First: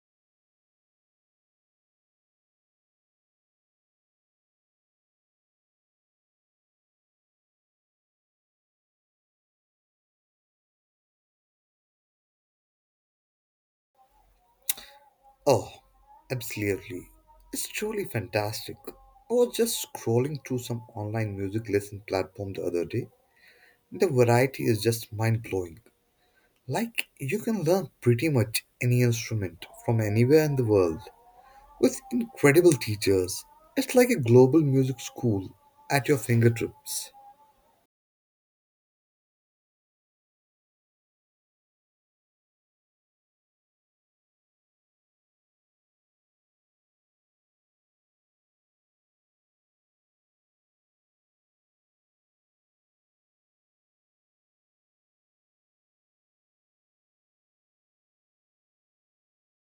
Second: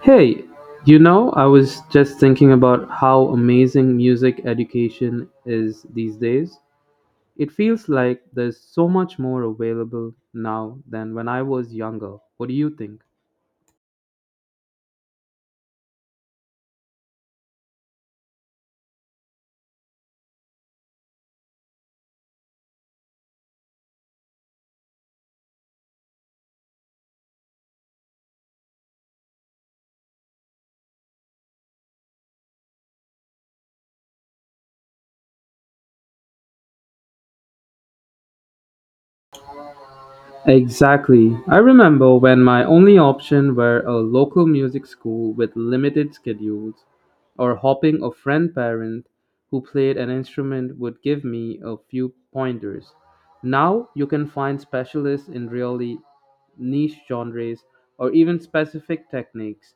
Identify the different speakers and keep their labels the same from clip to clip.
Speaker 1: Hey, I was just thinking about how amazing music education is these days. It feels like there's so much more available now than when I was younger. What do you think?
Speaker 2: Oh, absolutely. It's truly fantastic. I was just scrolling through some online music lesson platform the other day. The variety is just mind blowing. Like, you can learn pretty much any instrument from anywhere in the world with incredible teachers. It's like a global music school at your fingertips.
Speaker 1: Exactly. I remember when my only option were a local music school with limited schedules, or hopping a friend parent who played an instrument would give me a few pointers. Now you can find specialists in really niche genres, or even specific techniques.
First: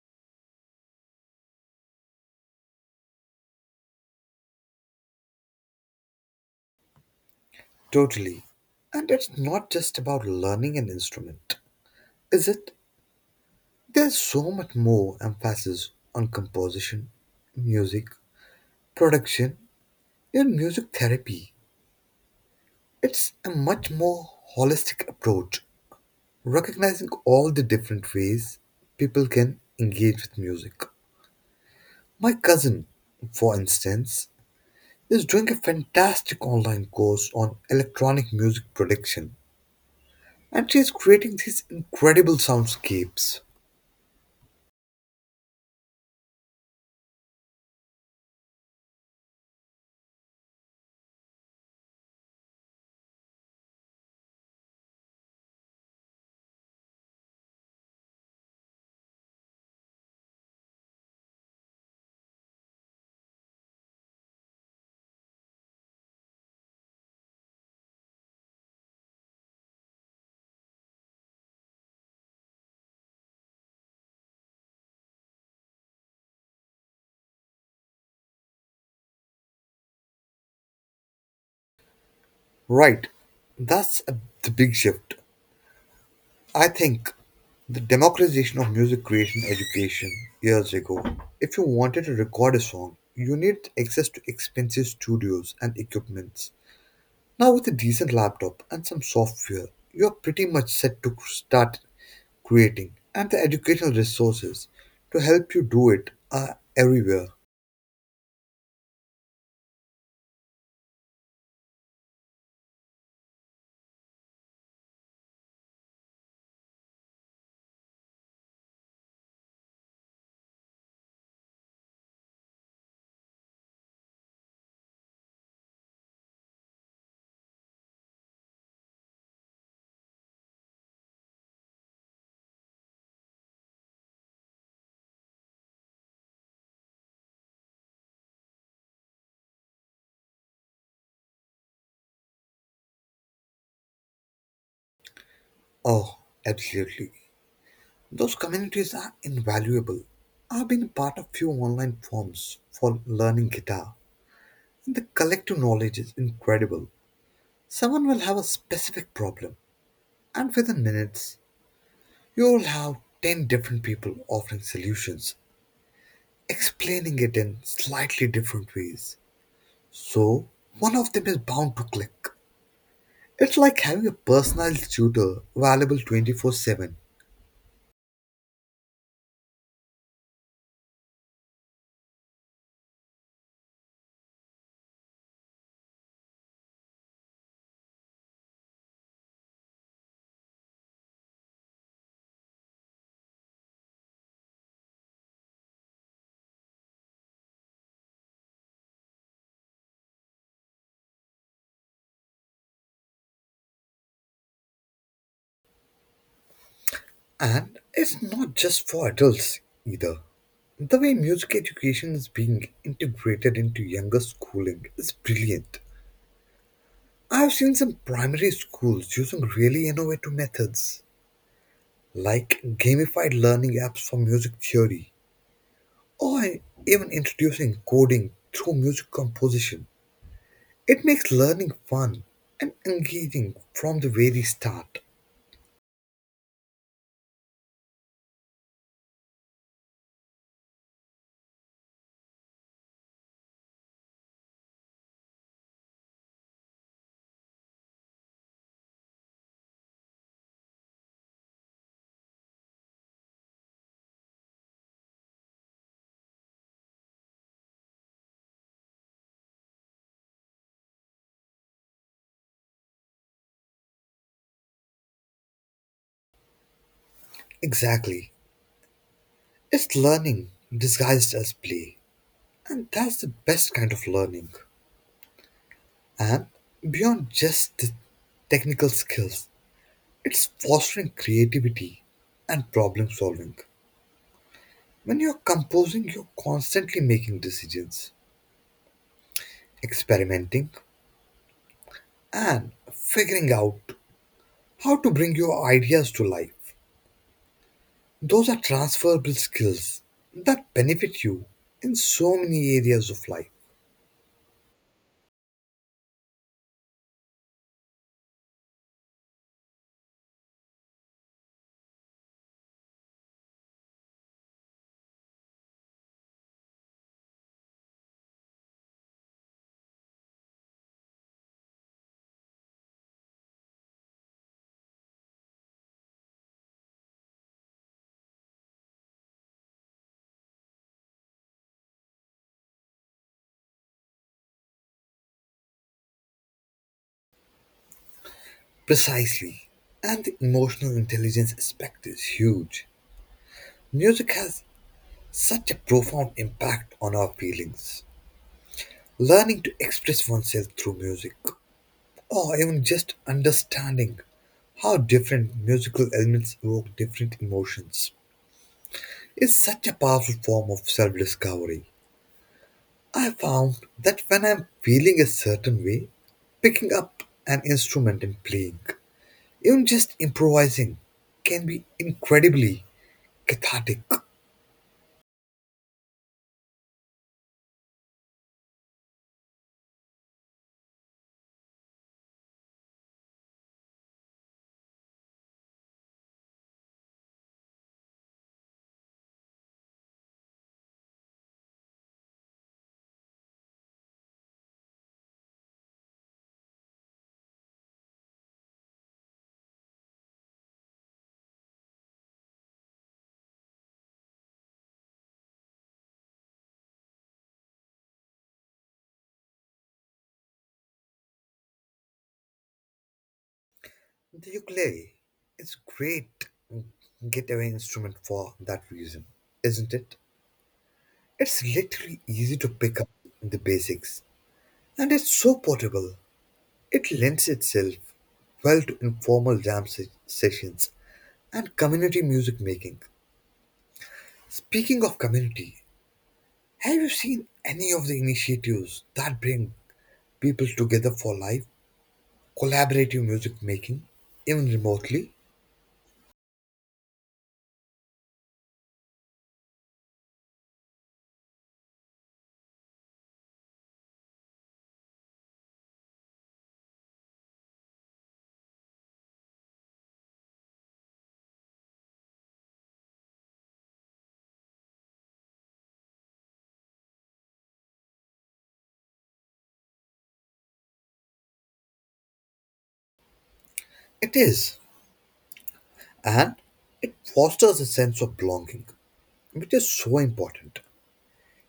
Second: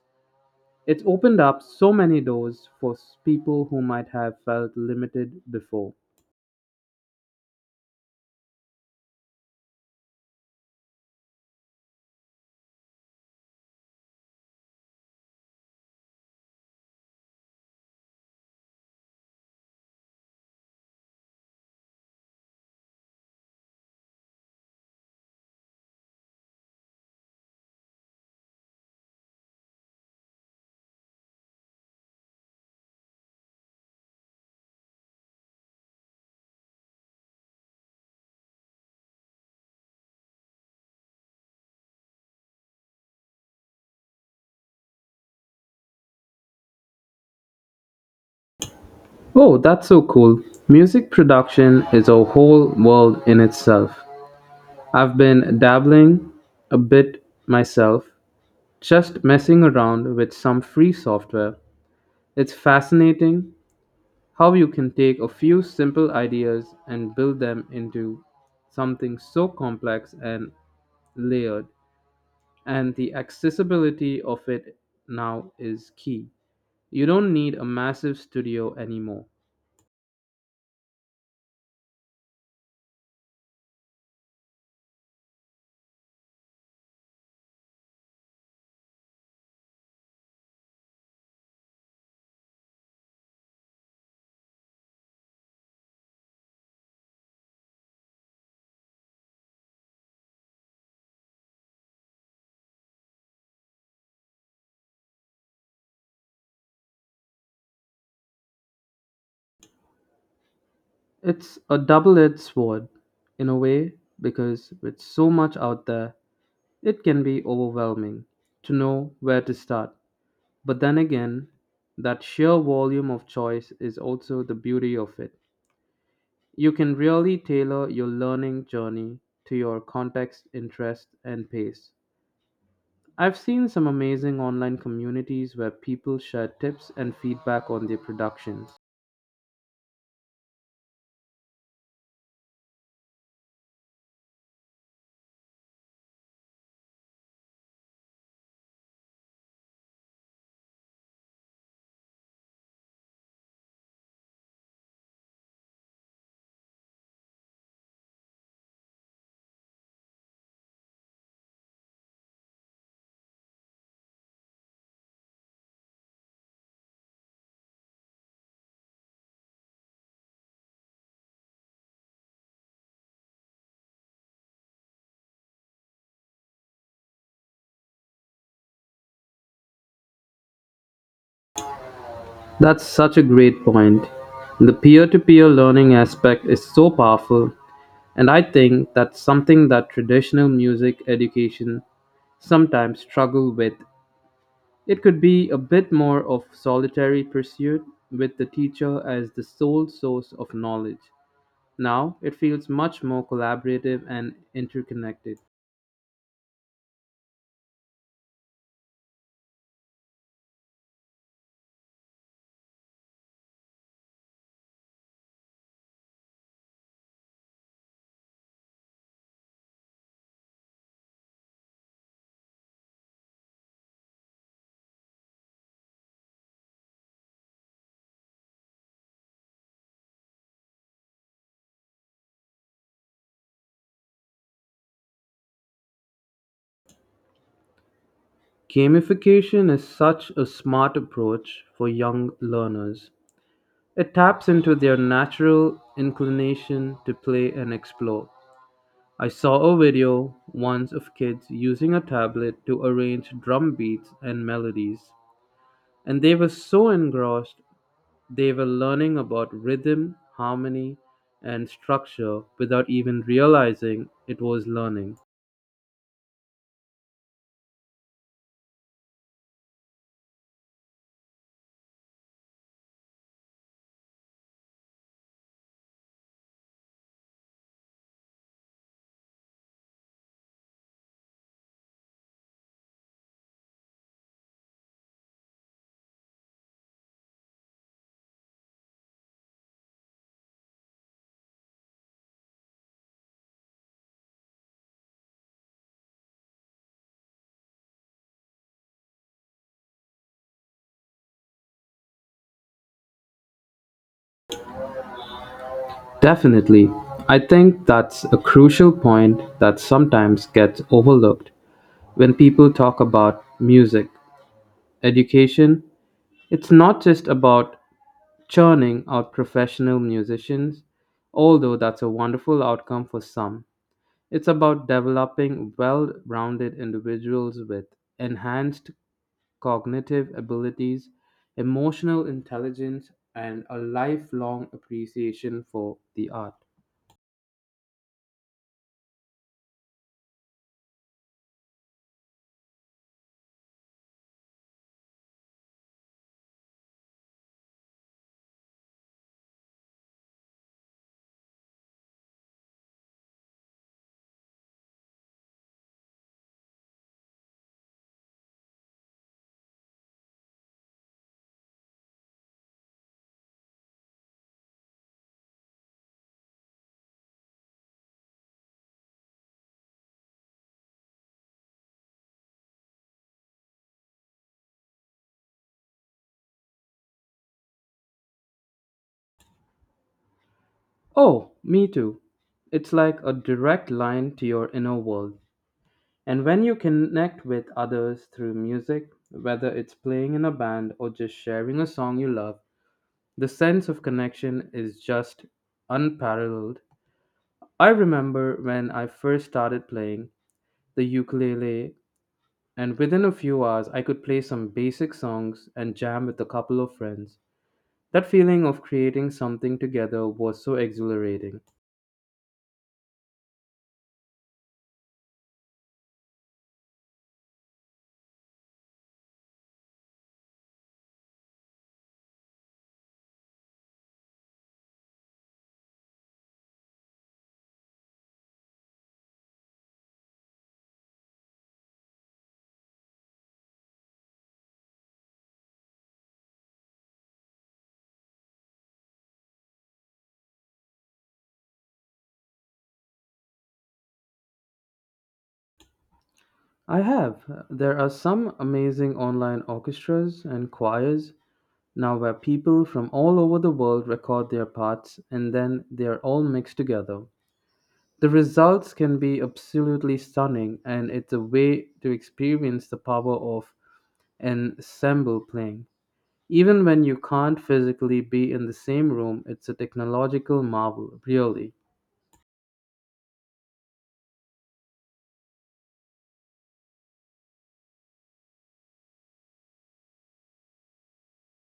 Speaker 1: It's opened up so many doors for people who might have felt limited before.
Speaker 2: Totally. And it's not just about learning an instrument, is it? There's so much more emphasis on composition, music, production in music therapy. It's a much more holistic approach, recognizing all the different ways people can engage with music. My cousin, for instance, is doing a fantastic online course on electronic music production, and she is creating these incredible soundscapes.
Speaker 1: Oh, that's so cool. Music production is a whole world in itself. I've been dabbling a bit myself, just messing around with some free software. It's fascinating how you can take a few simple ideas and build them into something so complex and layered. And the accessibility of it now is key. You don't need a massive studio anymore.
Speaker 2: Right, that's the big shift. I think the democratization of music creation education years ago, if you wanted to record a song, you needed access to expensive studios and equipments. Now, with a decent laptop and some software, you're pretty much set to start creating, and the educational resources to help you do it are everywhere.
Speaker 1: It's a double edged sword in a way because with so much out there, it can be overwhelming to know where to start. But then again, that sheer volume of choice is also the beauty of it. You can really tailor your learning journey to your context, interest, and pace. I've seen some amazing online communities where people share tips and feedback on their productions.
Speaker 2: Oh, absolutely. Those communities are invaluable. I've been part of few online forums for learning guitar. The collective knowledge is incredible. Someone will have a specific problem, and within minutes, you'll have 10 different people offering solutions, explaining it in slightly different ways. So, one of them is bound to click. It's like having a personalized tutor available 24/7.
Speaker 1: That's such a great point. The peer to peer learning aspect is so powerful, and I think that's something that traditional music education sometimes struggle with. It could be a bit more of solitary pursuit with the teacher as the sole source of knowledge. Now it feels much more collaborative and interconnected.
Speaker 2: And it's not just for adults either. The way music education is being integrated into younger schooling is brilliant. I've seen some primary schools using really innovative methods, like gamified learning apps for music theory, or even introducing coding through music composition. It makes learning fun and engaging from the very start.
Speaker 1: Gamification is such a smart approach for young learners. It taps into their natural inclination to play and explore. I saw a video once of kids using a tablet to arrange drum beats and melodies, and they were so engrossed they were learning about rhythm, harmony, and structure without even realizing it was learning.
Speaker 2: Exactly. It's learning disguised as play, and that's the best kind of learning. And beyond just the technical skills, it's fostering creativity and problem solving. When you're composing, you're constantly making decisions, experimenting, and figuring out how to bring your ideas to life. Those are transferable skills that benefit you in so many areas of life.
Speaker 1: Definitely. I think that's a crucial point that sometimes gets overlooked when people talk about music education. It's not just about churning out professional musicians, although that's a wonderful outcome for some. It's about developing well rounded individuals with enhanced cognitive abilities, emotional intelligence, and a lifelong appreciation for the art.
Speaker 2: Precisely. And the emotional intelligence aspect is huge. Music has such a profound impact on our feelings. Learning to express oneself through music, or even just understanding how different musical elements evoke different emotions, is such a powerful form of self discovery. I found that when I'm feeling a certain way, picking up an instrument and playing, even just improvising, can be incredibly cathartic.
Speaker 1: Oh, me too. It's like a direct line to your inner world. And when you connect with others through music, whether it's playing in a band or just sharing a song you love, the sense of connection is just unparalleled. I remember when I first started playing the ukulele, and within a few hours, I could play some basic songs and jam with a couple of friends. That feeling of creating something together was so exhilarating.
Speaker 2: The ukulele is great getaway instrument for that reason, isn't it? It's literally easy to pick up the basics, and it's so portable. It lends itself well to informal sessions and community music making. Speaking of community, have you seen any of the initiatives that bring people together for life, collaborative music making, even remotely?
Speaker 1: I have. There are some amazing online orchestras and choirs now where people from all over the world record their parts and then they are all mixed together. The results can be absolutely stunning, and it's a way to experience the power of ensemble playing. Even when you can't physically be in the same room, it's a technological marvel, really.
Speaker 2: It is, and it fosters a sense of belonging, which is so important.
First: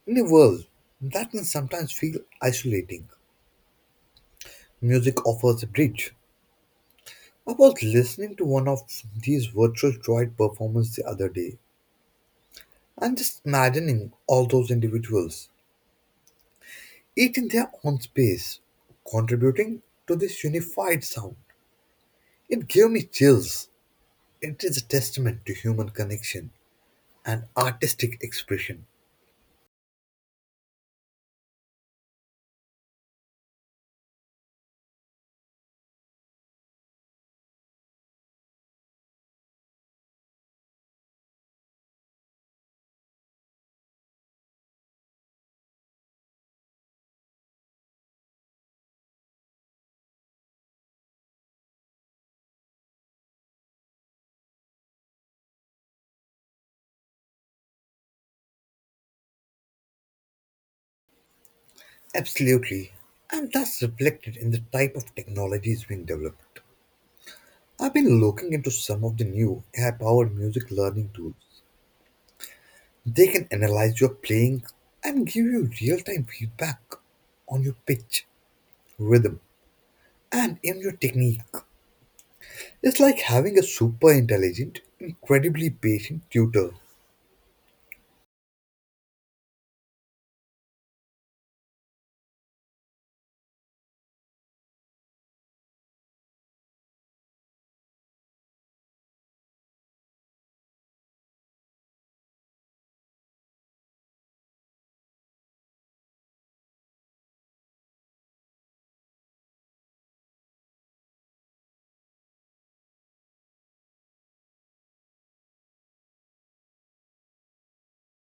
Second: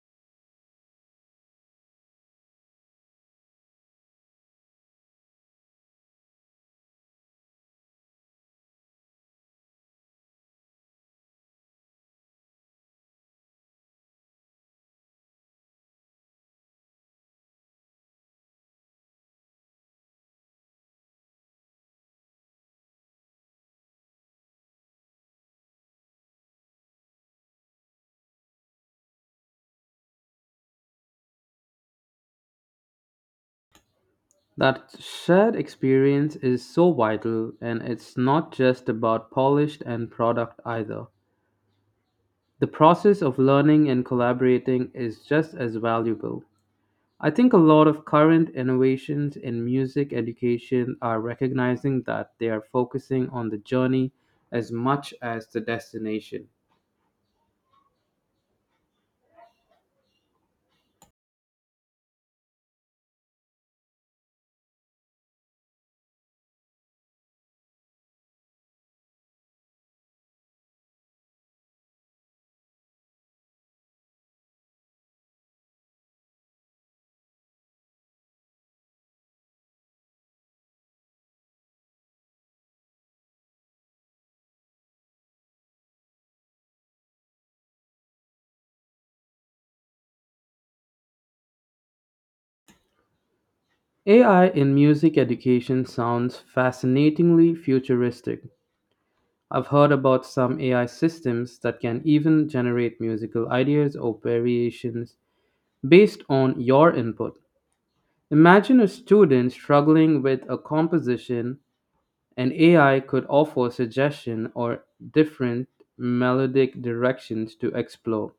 Speaker 2: In a world that can sometimes feel isolating, music offers a bridge. I was listening to one of these virtual droid performances the other day, and just imagining all those individuals, each in their own space, contributing to this unified sound. It gave me chills. It is a testament to human connection and artistic expression.
Speaker 1: That shared experience is so vital, and it's not just about polished and product either. The process of learning and collaborating is just as valuable. I think a lot of current innovations in music education are recognizing that they are focusing on the journey as much as the destination.
Speaker 2: Absolutely. And that's reflected in the type of technologies being developed. I've been looking into some of the new AI powered music learning tools. They can analyze your playing and give you real time feedback on your pitch, rhythm, and even your technique. It's like having a super intelligent, incredibly patient tutor.
Speaker 1: AI in music education sounds fascinatingly futuristic. I've heard about some AI systems that can even generate musical ideas or variations based on your input. Imagine a student struggling with a composition, and AI could offer suggestion or different melodic directions to explore.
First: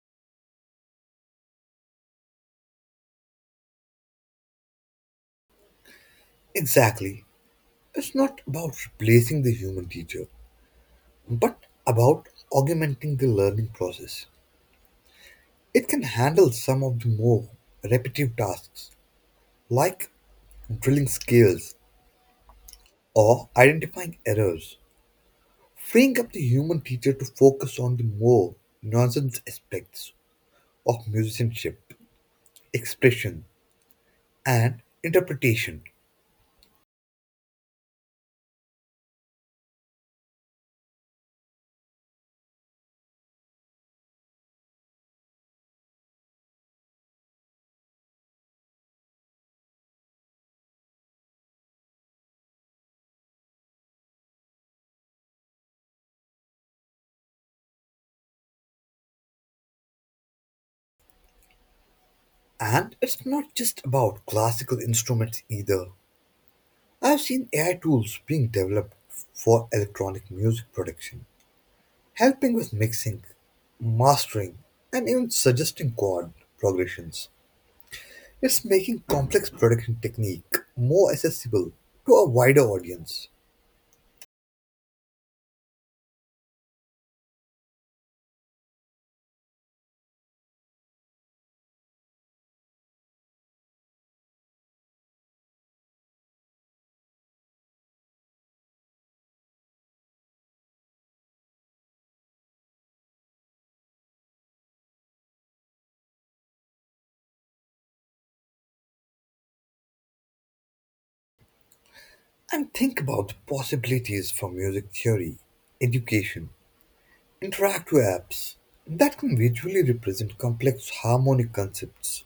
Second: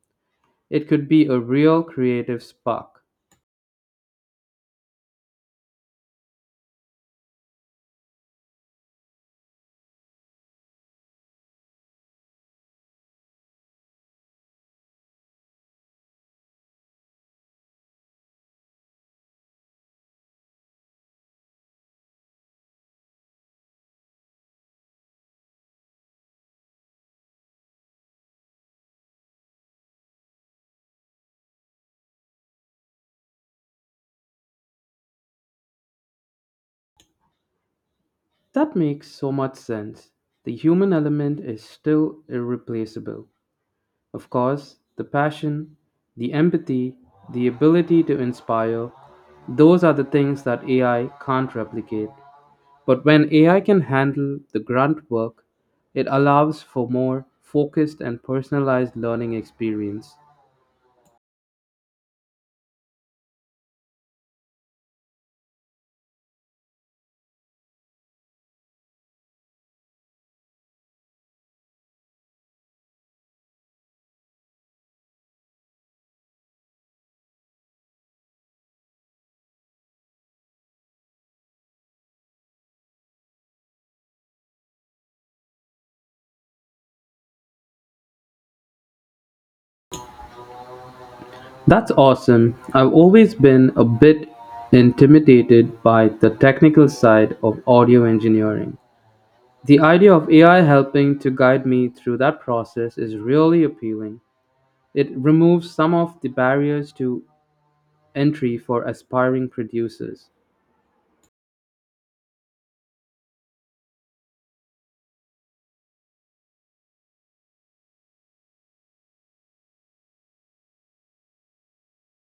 Speaker 1: It could be a real creative spark.
Speaker 2: Exactly. It's not about replacing the human teacher, but about augmenting the learning process. It can handle some of the more repetitive tasks, like drilling skills or identifying errors, freeing up the human teacher to focus on the more nuanced aspects of musicianship, expression, and interpretation.
Speaker 1: That makes so much sense. The human element is still irreplaceable. Of course, the passion, the empathy, the ability to inspire, those are the things that AI can't replicate. But when AI can handle the grunt work, it allows for more focused and personalized learning experience.
Speaker 2: And it's not just about classical instruments either. I've seen AI tools being developed for electronic music production, helping with mixing, mastering, and even suggesting chord progressions. It's making complex production technique more accessible to a wider audience.
Speaker 1: That's awesome. I've always been a bit intimidated by the technical side of audio engineering. The idea of AI helping to guide me through that process is really appealing. It removes some of the barriers to entry for aspiring producers.
Speaker 2: And think about the possibilities for music theory education, interactive apps that can visually represent complex harmonic concepts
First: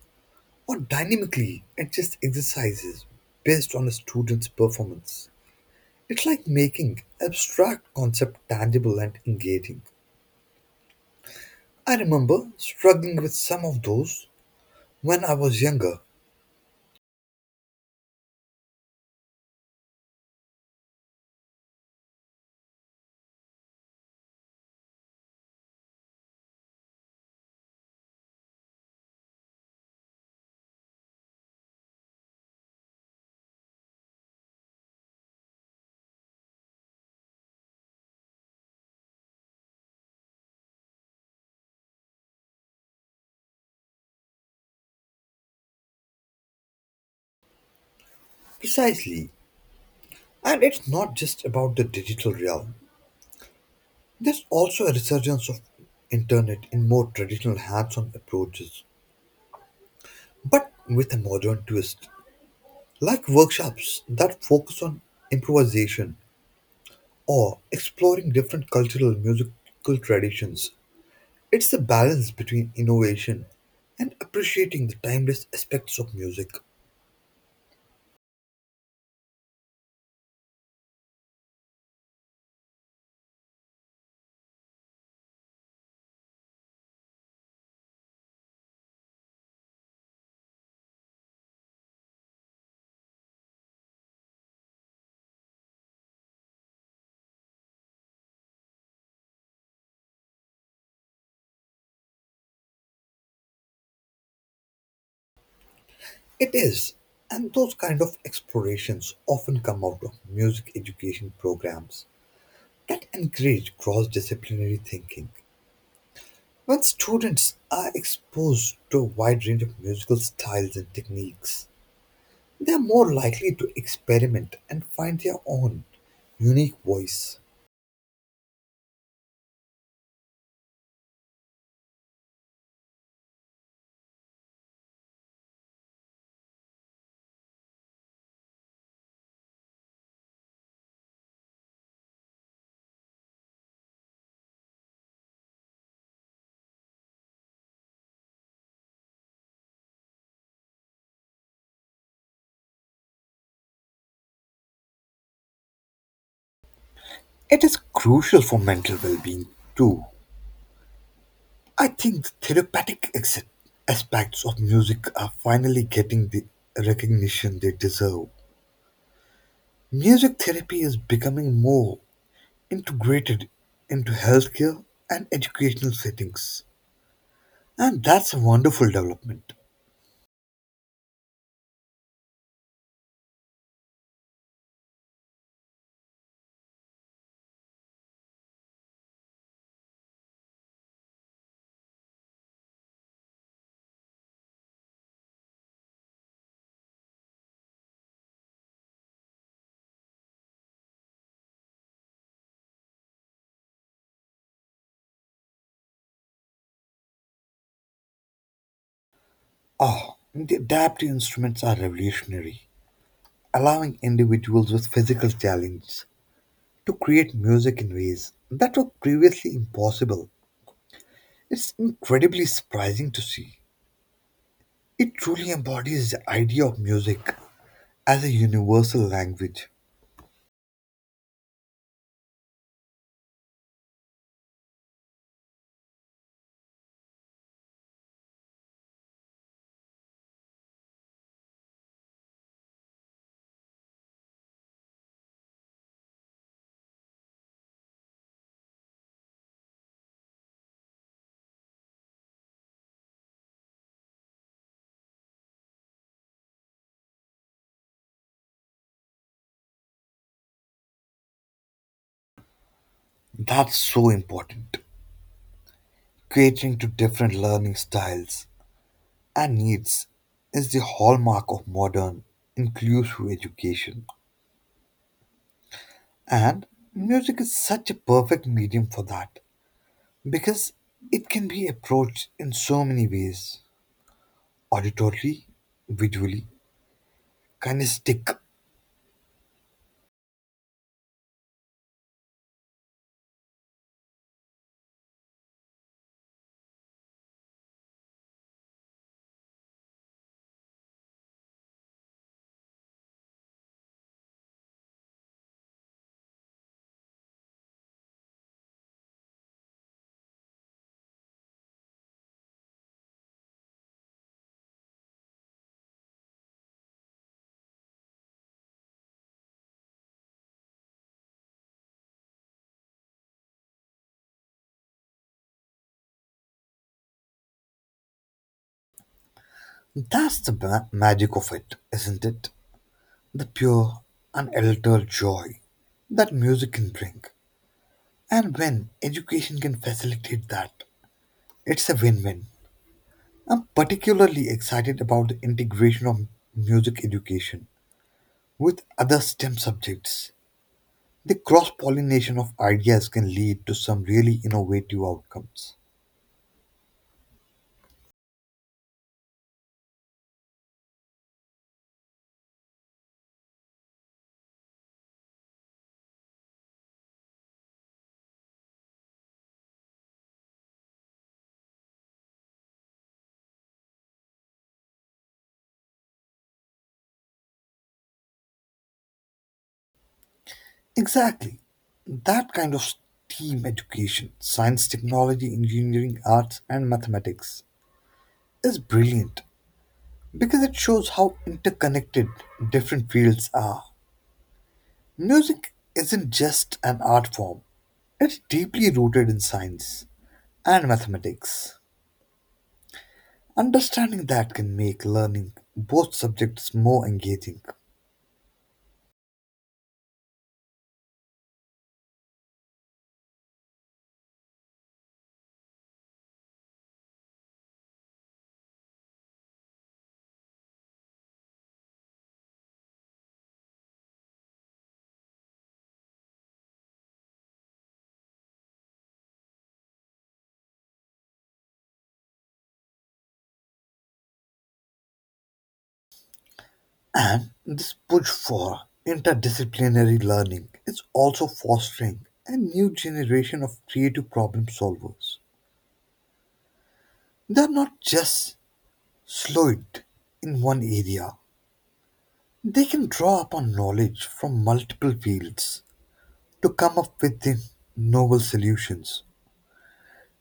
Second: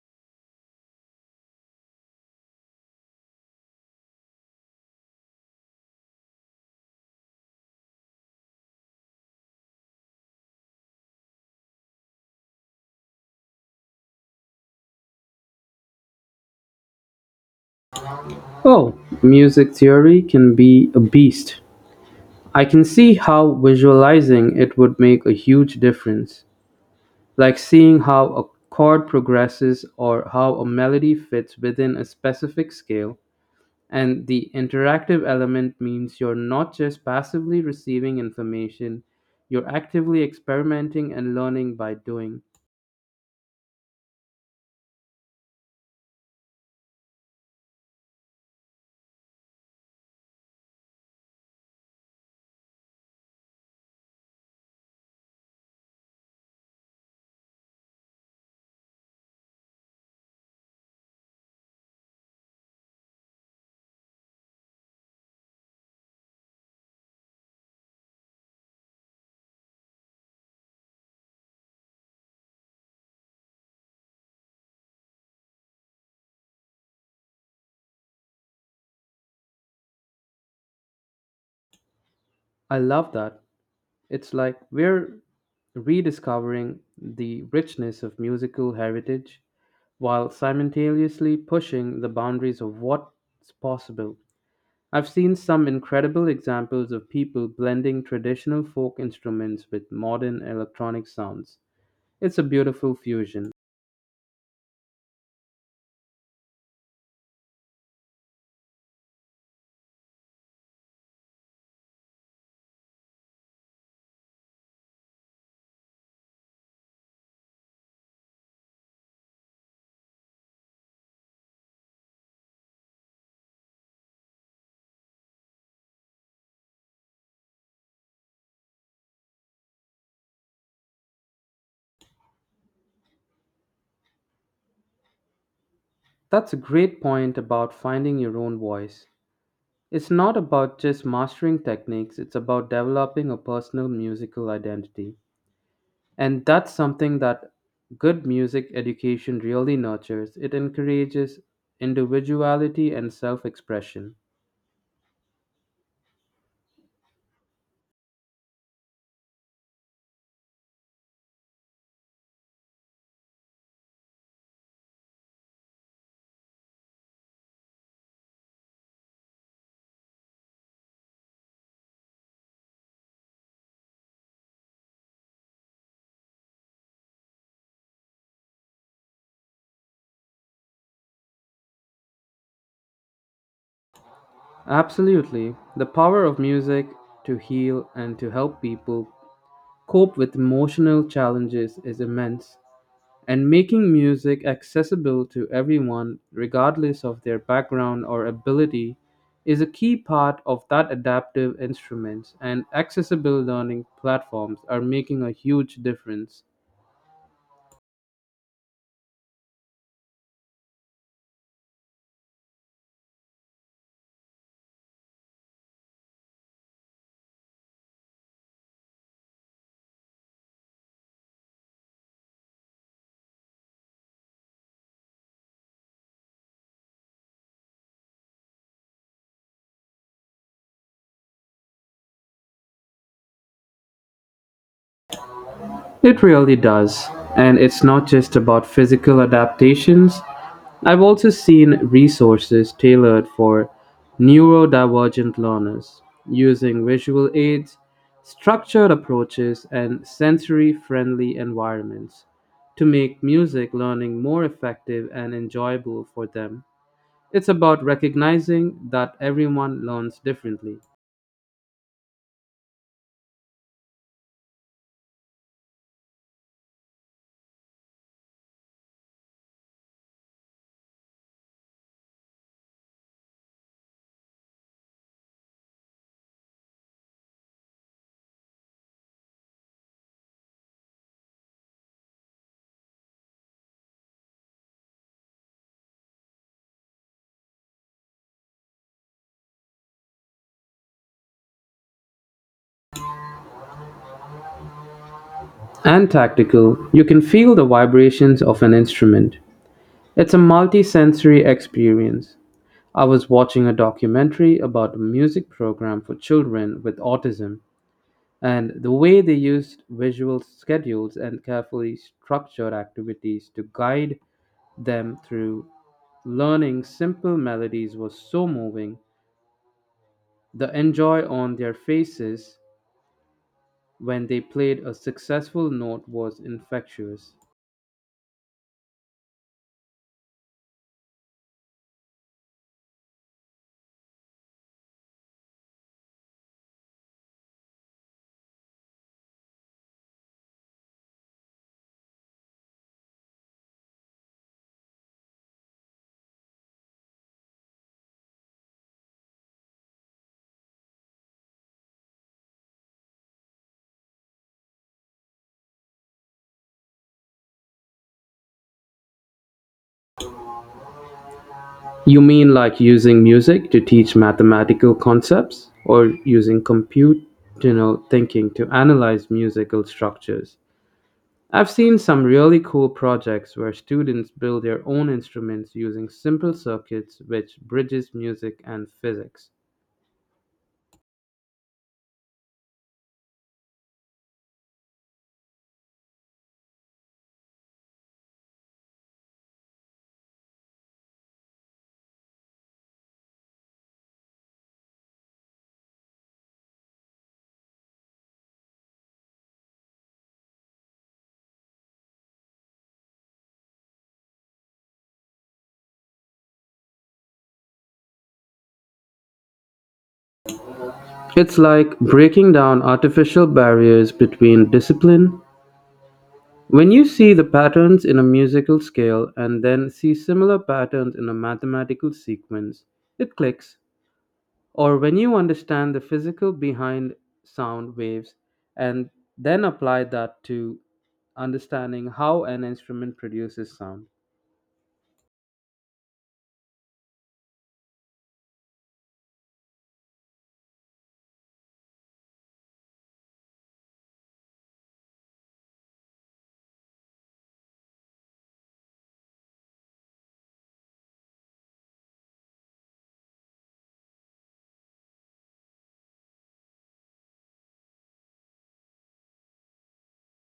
Speaker 2: or dynamically adjust exercises based on a student's performance. It's like making abstract concept tangible and engaging. I remember struggling with some of those when I was younger.
Speaker 1: Oh, music theory can be a beast. I can see how visualizing it would make a huge difference, like seeing how a chord progresses or how a melody fits within a specific scale. And the interactive element means you're not just passively receiving information, you're actively experimenting and learning by doing.
Speaker 2: Precisely. And it's not just about the digital realm. There's also a resurgence of internet in more traditional hands-on approaches, but with a modern twist. Like workshops that focus on improvisation or exploring different cultural musical traditions. It's the balance between innovation and appreciating the timeless aspects of music.
Speaker 1: I love that. It's like we're rediscovering the richness of musical heritage while simultaneously pushing the boundaries of what's possible. I've seen some incredible examples of people blending traditional folk instruments with modern electronic sounds. It's a beautiful fusion.
Speaker 2: It is, and those kind of explorations often come out of music education programs that encourage cross disciplinary thinking. When students are exposed to a wide range of musical styles and techniques, they are more likely to experiment and find their own unique voice.
Speaker 1: That's a great point about finding your own voice. It's not about just mastering techniques, it's about developing a personal musical identity. And that's something that good music education really nurtures. It encourages individuality and self expression.
Speaker 2: It is crucial for mental well being, too. I think the aspects of music are finally getting the recognition they deserve. Music therapy is becoming more integrated into healthcare and educational settings, and that's a wonderful development.
Speaker 1: Absolutely. The power of music to heal and to help people cope with emotional challenges is immense. And making music accessible to everyone, regardless of their background or ability, is a key part of that adaptive instruments and accessible learning platforms are making a huge difference.
Speaker 2: Ah, the adaptive instruments are revolutionary, allowing individuals with physical challenges to create music in ways that were previously impossible. It's incredibly surprising to see. It truly embodies the idea of music as a universal language.
Speaker 1: It really does. And it's not just about physical adaptations. I've also seen resources tailored for neurodivergent learners using visual aids, structured approaches, and sensory friendly environments to make music learning more effective and enjoyable for them. It's about recognizing that everyone learns differently.
Speaker 2: That's so important. Catering to different learning styles and needs is the hallmark of modern, inclusive education. And music is such a perfect medium for that because it can be approached in so many ways: auditorily, visually, kinesthetic.
Speaker 1: And tactical, you can feel the vibrations of an instrument. It's a multisensory experience. I was watching a documentary about a music program for children with autism and the way they used visual schedules and carefully structured activities to guide them through learning simple melodies was so moving. The enjoy on their faces when they played a successful note was infectious.
Speaker 2: Magic of it, isn't it? The pure, unaltered joy that music can bring. And when education can facilitate that, it's a win win. I'm particularly excited about the integration of music education with other STEM subjects. The cross pollination of ideas can lead to some really innovative outcomes.
Speaker 1: You mean like using music to teach mathematical concepts, or using computational thinking to analyze musical structures? I've seen some really cool projects where students build their own instruments using simple circuits which bridges music and physics.
Speaker 2: Exactly. That kind of STEAM education, science, technology, engineering, arts, and mathematics, is brilliant because it shows how interconnected different fields are. Music isn't just an art form, it's deeply rooted in science and mathematics. Understanding that can make learning both subjects more engaging.
Speaker 1: It's like breaking down artificial barriers between discipline. When you see the patterns in a musical scale and then see similar patterns in a mathematical sequence, it clicks. Or when you understand the physical behind sound waves and then apply that to understanding how an instrument produces sound.
Speaker 2: And this push for interdisciplinary learning is also fostering a new generation of creative problem solvers. They are not just slowed in one area, they can draw upon knowledge from multiple fields to come up with the novel solutions.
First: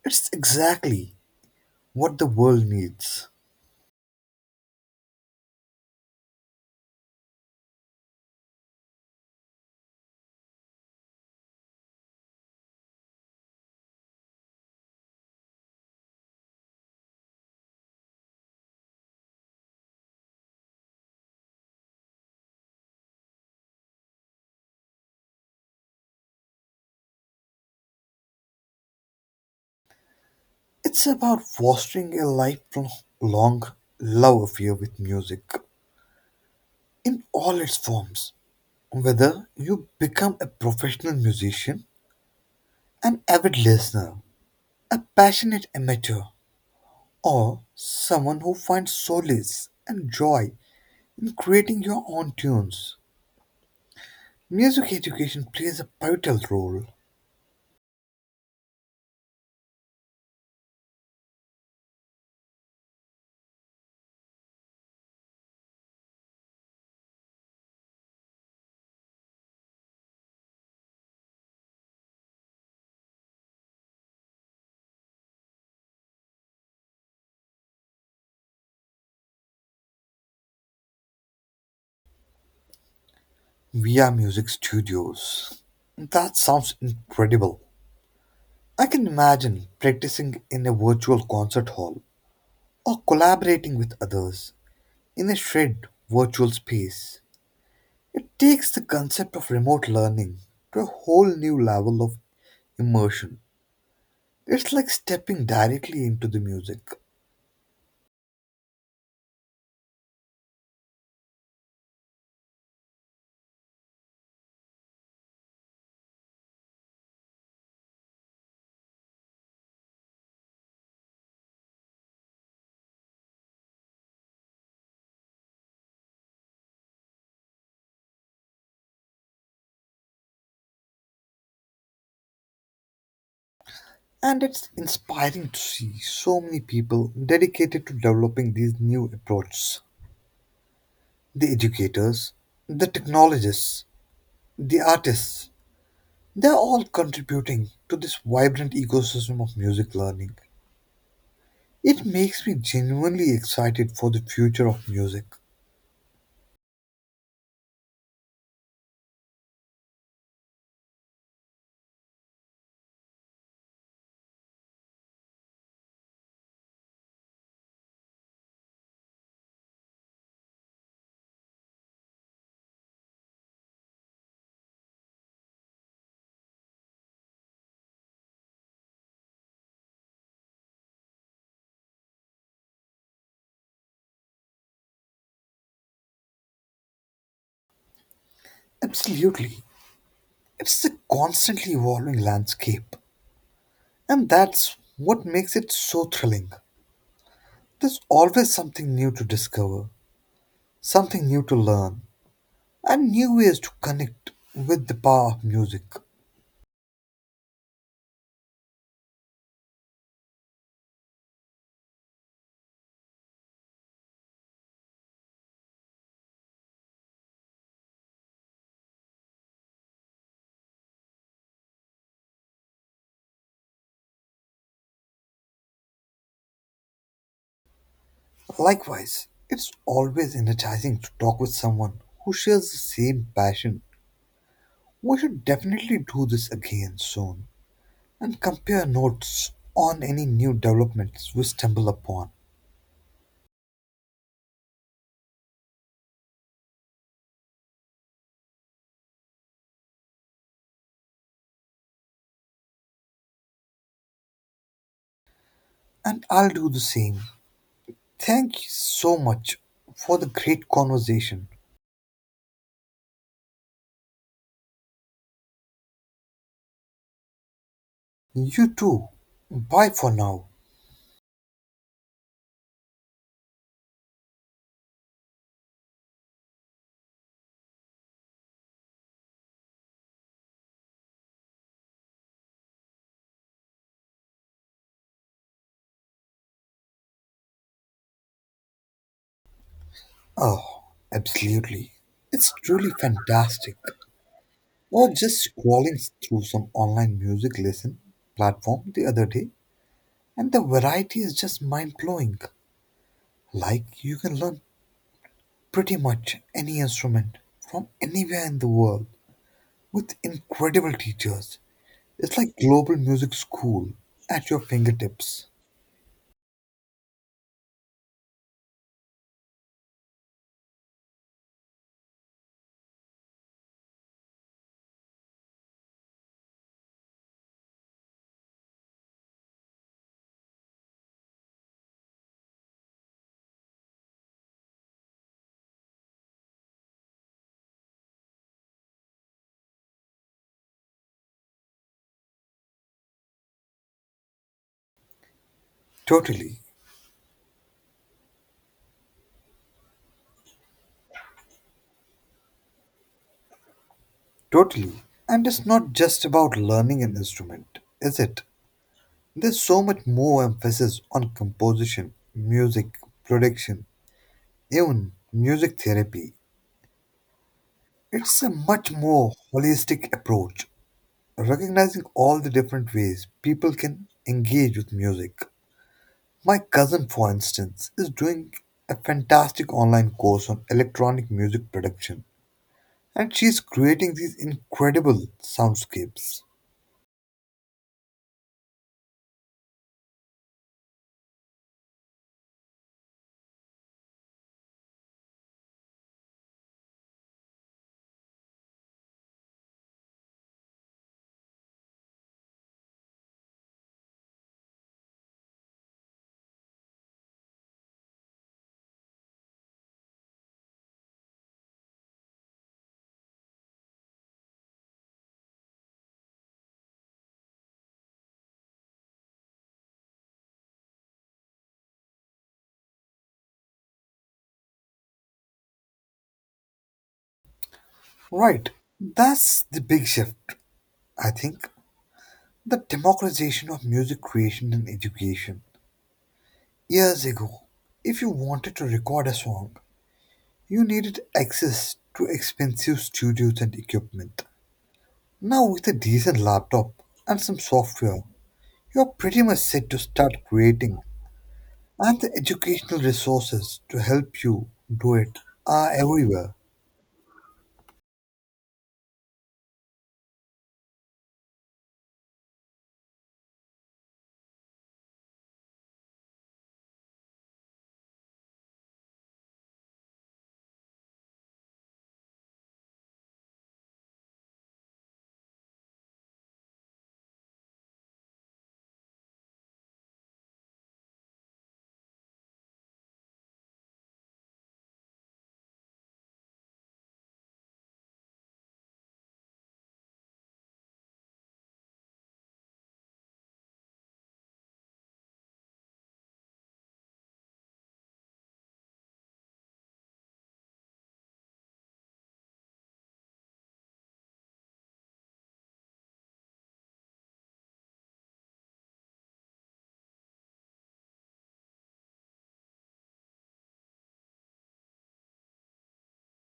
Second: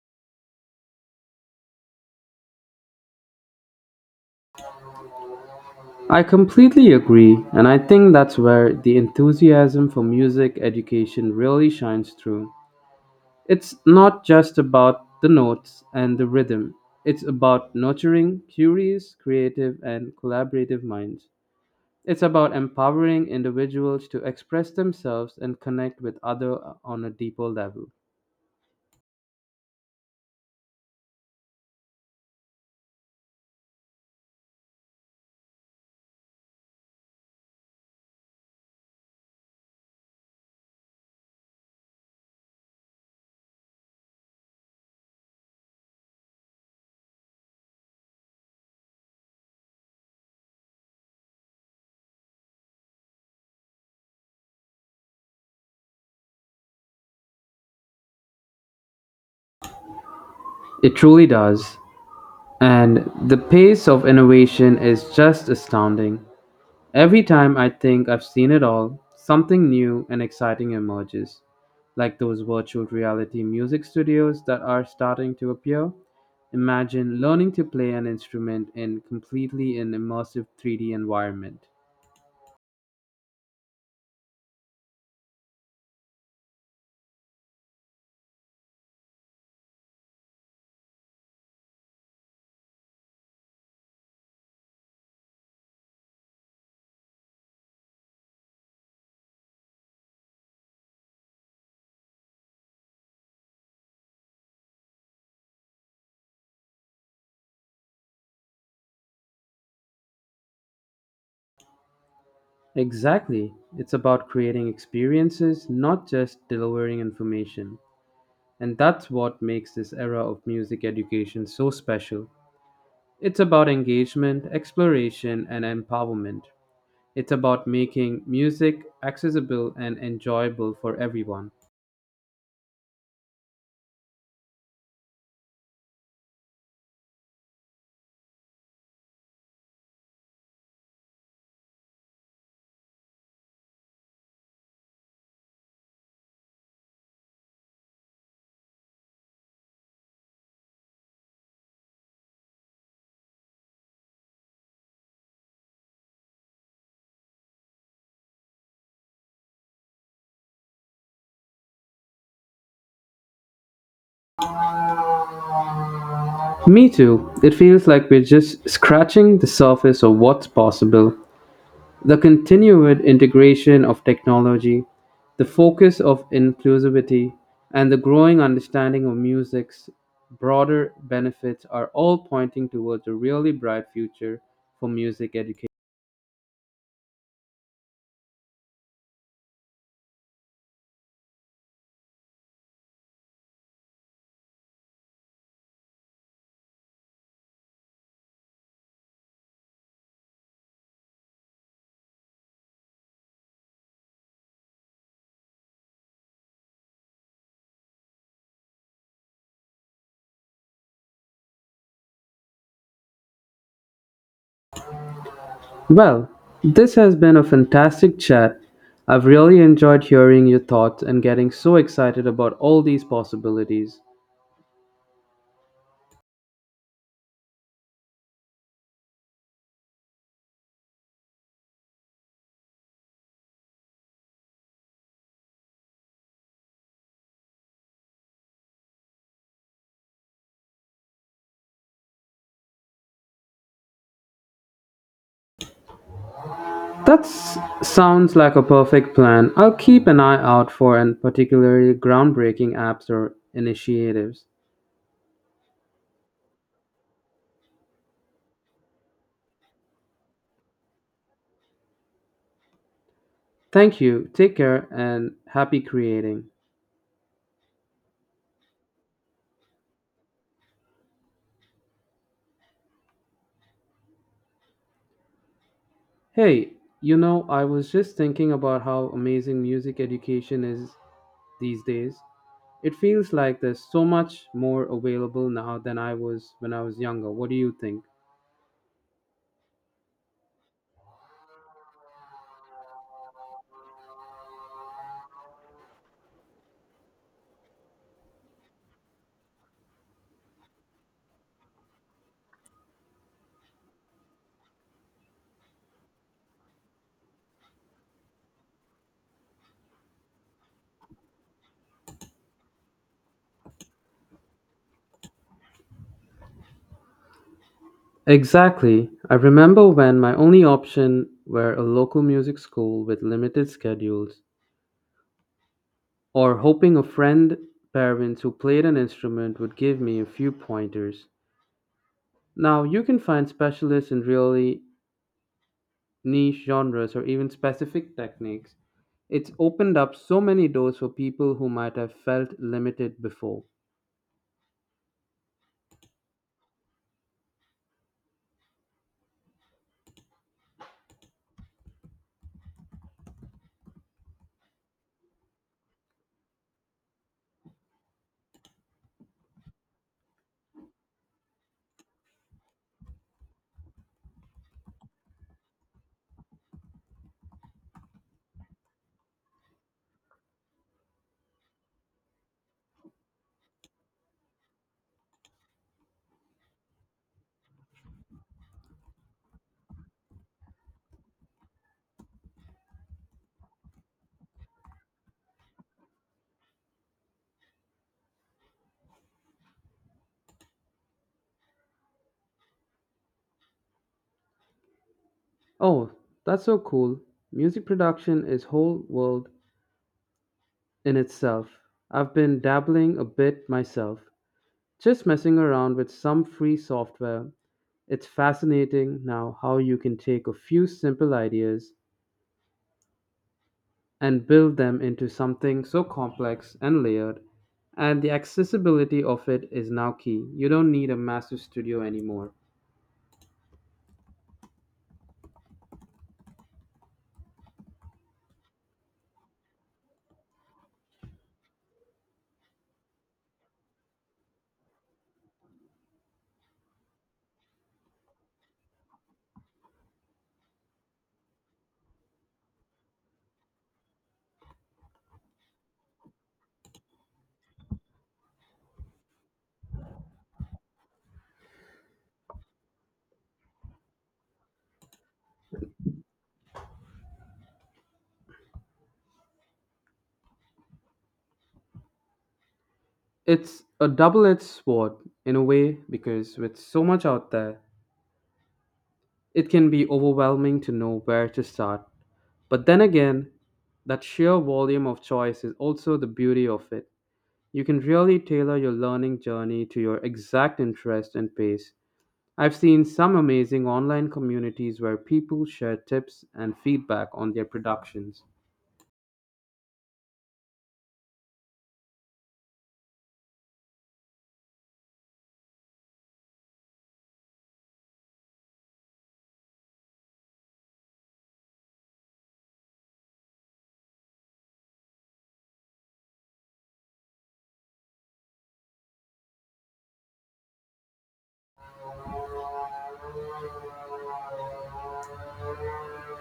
Speaker 2: It's exactly what the world needs.
Speaker 1: I completely agree, and I think that's where the enthusiasm for music education really shines through. It's not just about the notes and the rhythm, it's about nurturing curious, creative, and collaborative minds. It's about empowering individuals to express themselves and connect with others on a deeper level.
Speaker 2: It's about fostering a lifelong love affair with music in all its forms. Whether you become a professional musician, an avid listener, a passionate amateur, or someone who finds solace and joy in creating your own tunes, music education plays a pivotal role
Speaker 1: It truly does. And the pace of innovation is just astounding. Every time I think I've seen it all, something new and exciting emerges, like those virtual reality music studios that are starting to appear. Imagine learning to play an instrument in completely an immersive 3D environment.
Speaker 2: via music studios. That sounds incredible. I can imagine practicing in a virtual concert hall or collaborating with others in a shared virtual space. It takes the concept of remote learning to a whole new level of immersion. It's like stepping directly into the music,
Speaker 1: Exactly. It's about creating experiences, not just delivering information. And that's what makes this era of music education so special. It's about engagement, exploration, and empowerment. It's about making music accessible and enjoyable for everyone.
Speaker 2: and it's inspiring to see so many people dedicated to developing these new approaches. The educators, the technologists, the artists, they're all contributing to this vibrant ecosystem of music learning. It makes me genuinely excited for the future of music.
Speaker 1: Me too. It feels like we're just scratching the surface of what's possible. The continued integration of technology, the focus of inclusivity, and the growing understanding of music's broader benefits are all pointing towards a really bright future for music education.
Speaker 2: Absolutely. It's a constantly evolving landscape, and that's what makes it so thrilling. There's always something new to discover, something new to learn, and new ways to connect with the power of music.
Speaker 1: Well, this has been a fantastic chat. I've really enjoyed hearing your thoughts and getting so excited about all these possibilities.
Speaker 2: Likewise, it's always energizing to talk with someone who shares the same passion. We should definitely do this again soon, and compare notes on any new developments we stumble upon.
Speaker 1: That sounds like a perfect plan. I'll keep an eye out for and particularly groundbreaking apps or initiatives.
Speaker 2: And I'll do the same. Thank you so much for the great conversation.
Speaker 1: Thank you. Take care and happy creating.
Speaker 2: You too. Bye for now.
Speaker 1: Hey, I was just thinking about how amazing music education is these days. It feels like there's so much more available now than I was when I was younger. What do you think?
Speaker 2: Oh, absolutely. It's truly fantastic. Or just scrolling through some online music lesson platform the other day, and the variety is just mind blowing. Like, you can learn pretty much any instrument from anywhere in the world with incredible teachers. It's like global music school at your fingertips.
Speaker 1: Exactly. I remember when my only option were a local music school with limited schedules, or hoping a friend, parents who played an instrument would give me a few pointers. Now you can find specialists in really niche genres, or even specific techniques, it's opened up so many doors for people who might have felt limited before.
Speaker 2: Totally, totally. And it's not just about learning an instrument, is it? There's so much more emphasis on composition, music, production, even music therapy. It's a much more holistic approach, recognizing all the different ways people can engage with music. My cousin, for instance, is doing a fantastic online course on electronic music production, and she's creating these incredible soundscapes.
Speaker 1: Oh, that's so cool. Music production is whole world in itself. I've been dabbling a bit myself, just messing around with some free software. It's fascinating now how you can take a few simple ideas and build them into something so complex and layered. And the accessibility of it is now key. You don't need a massive studio anymore.
Speaker 2: Right, that's the big shift, I think. The democratization of music creation and education. Years ago, if you wanted to record a song, you needed access to expensive studios and equipment. Now, with a decent laptop and some software, you're pretty much set to start creating, and the educational resources to help you do it are everywhere.
Speaker 1: It's a double edged sword in a way because with so much out there, it can be overwhelming to know where to start. But then again, that sheer volume of choice is also the beauty of it. You can really tailor your learning journey to your exact interest and pace. I've seen some amazing online communities where people share tips and feedback on their productions.